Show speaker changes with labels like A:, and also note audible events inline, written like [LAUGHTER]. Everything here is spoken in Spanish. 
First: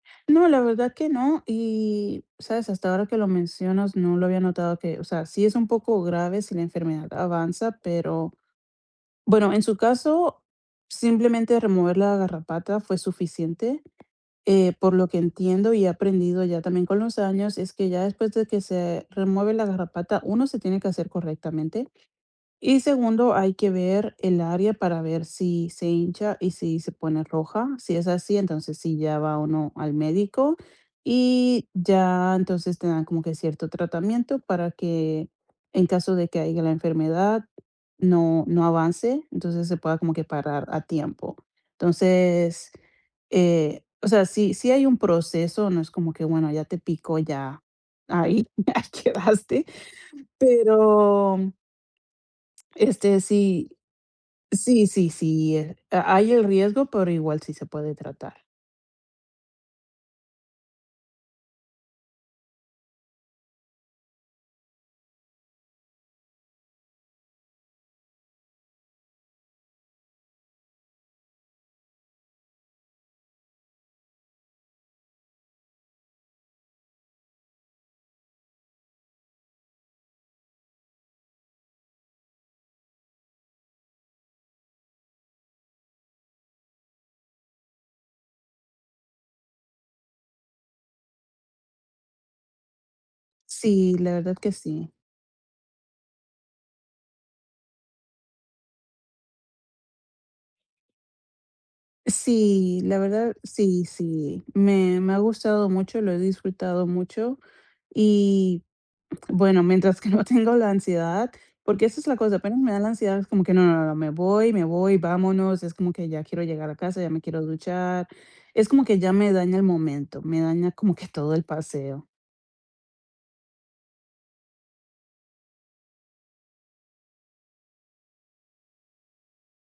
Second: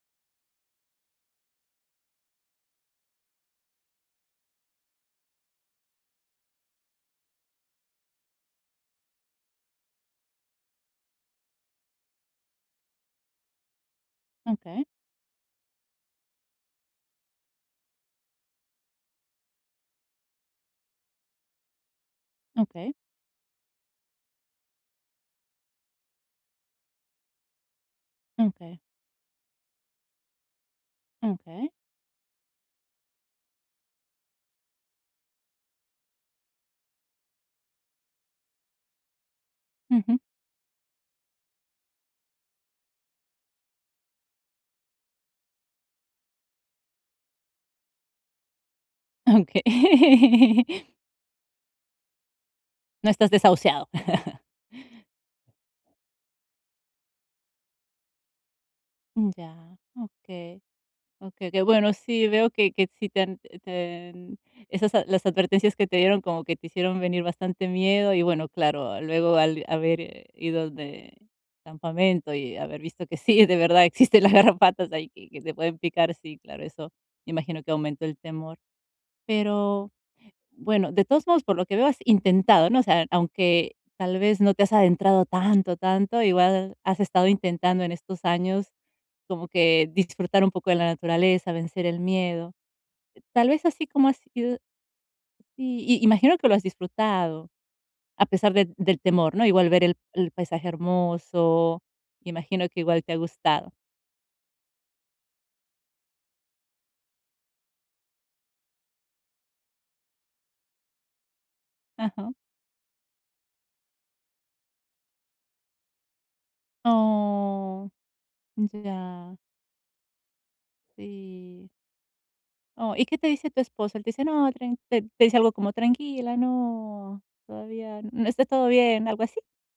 A: No, la verdad que no. Y, ¿sabes? Hasta ahora que lo mencionas, no, lo había notado, que, o sea, sí es un poco grave si la enfermedad avanza pero bueno, en su caso, simplemente remover la garrapata fue suficiente, eh,
B: Okey.
A: por lo que entiendo y he aprendido ya también con los años, es que ya después, de que se remueve la garrapata, uno, se tiene que asear correctamente, y
B: Okey.
A: segundo, hay que ver el área, para ver si se hincha y si se pone roja. Si es así, entonces,
B: Okey.
A: sí, ya va uno al médico, y
B: Okey.
A: ya, entonces, te dan como que cierto tratamiento, para que, en caso de que haya, la enfermedad, no no avance, entonces, se pueda como
B: Ujú.
A: que parar a tiempo. Entonces, eh o sea, sí sí hay un proceso, no es como que, bueno, ya te picó, ya ahí, ya
B: Okey.
A: quedaste, pero
B: No
A: este,
B: estás
A: sí.
B: desahuciado. [LAUGHS]
A: Sí, sí, sí, eh, ha hay el riesgo, pero igual sí se puede tratar.
B: Mm, ya. Okey. Okey, qué bueno. Sí, veo, que que sí te han eh, te en esas las advertencias que te dieron, como que te hicieron venir bastante miedo y bueno, claro, luego al haber ido de campamento y haber visto que sí, de verdad, existen las garrapatas, ahí, que que te pueden picar, sí, claro, eso imagino, que aumentó el temor. Pero bueno, de todos modos por lo que veo, has intentado, ¿no? O sea, aunque tal vez no te has adentrado tanto, tanto, igual has estado intentando en estos años, como que disfrutar un poco de la naturaleza, vencer el miedo. Tal vez, así
A: Sí,
B: como
A: la
B: ha
A: verdad que
B: sido
A: sí.
B: sí, imagino que lo has disfrutado, a pesar del del temor, ¿no? Igual ver el el paisaje hermoso, imagino que
A: Sí, la
B: igual te ha
A: verdad
B: gustado.
A: sí, sí. Me me ha gustado mucho, lo he disfrutado mucho. Y, bueno, mientras que no tengo la ansiedad, porque, esa es la
B: Ajá.
A: cosa, apenas me da la ansiedad, es como que no no no me voy me voy, vámonos, es como que ya quiero llegar a casa, ya me quiero
B: ¡Oh!
A: duchar, es como que ya me
B: Ya.
A: daña el momento, me daña como que todo, el
B: Sí
A: paseo.
B: Oh, ¿y qué te dice tu esposo? Él te dice: "No, tran ¿Te te dice algo? Como, tranquila, no, todavía, no está todo bien, ¿algo así?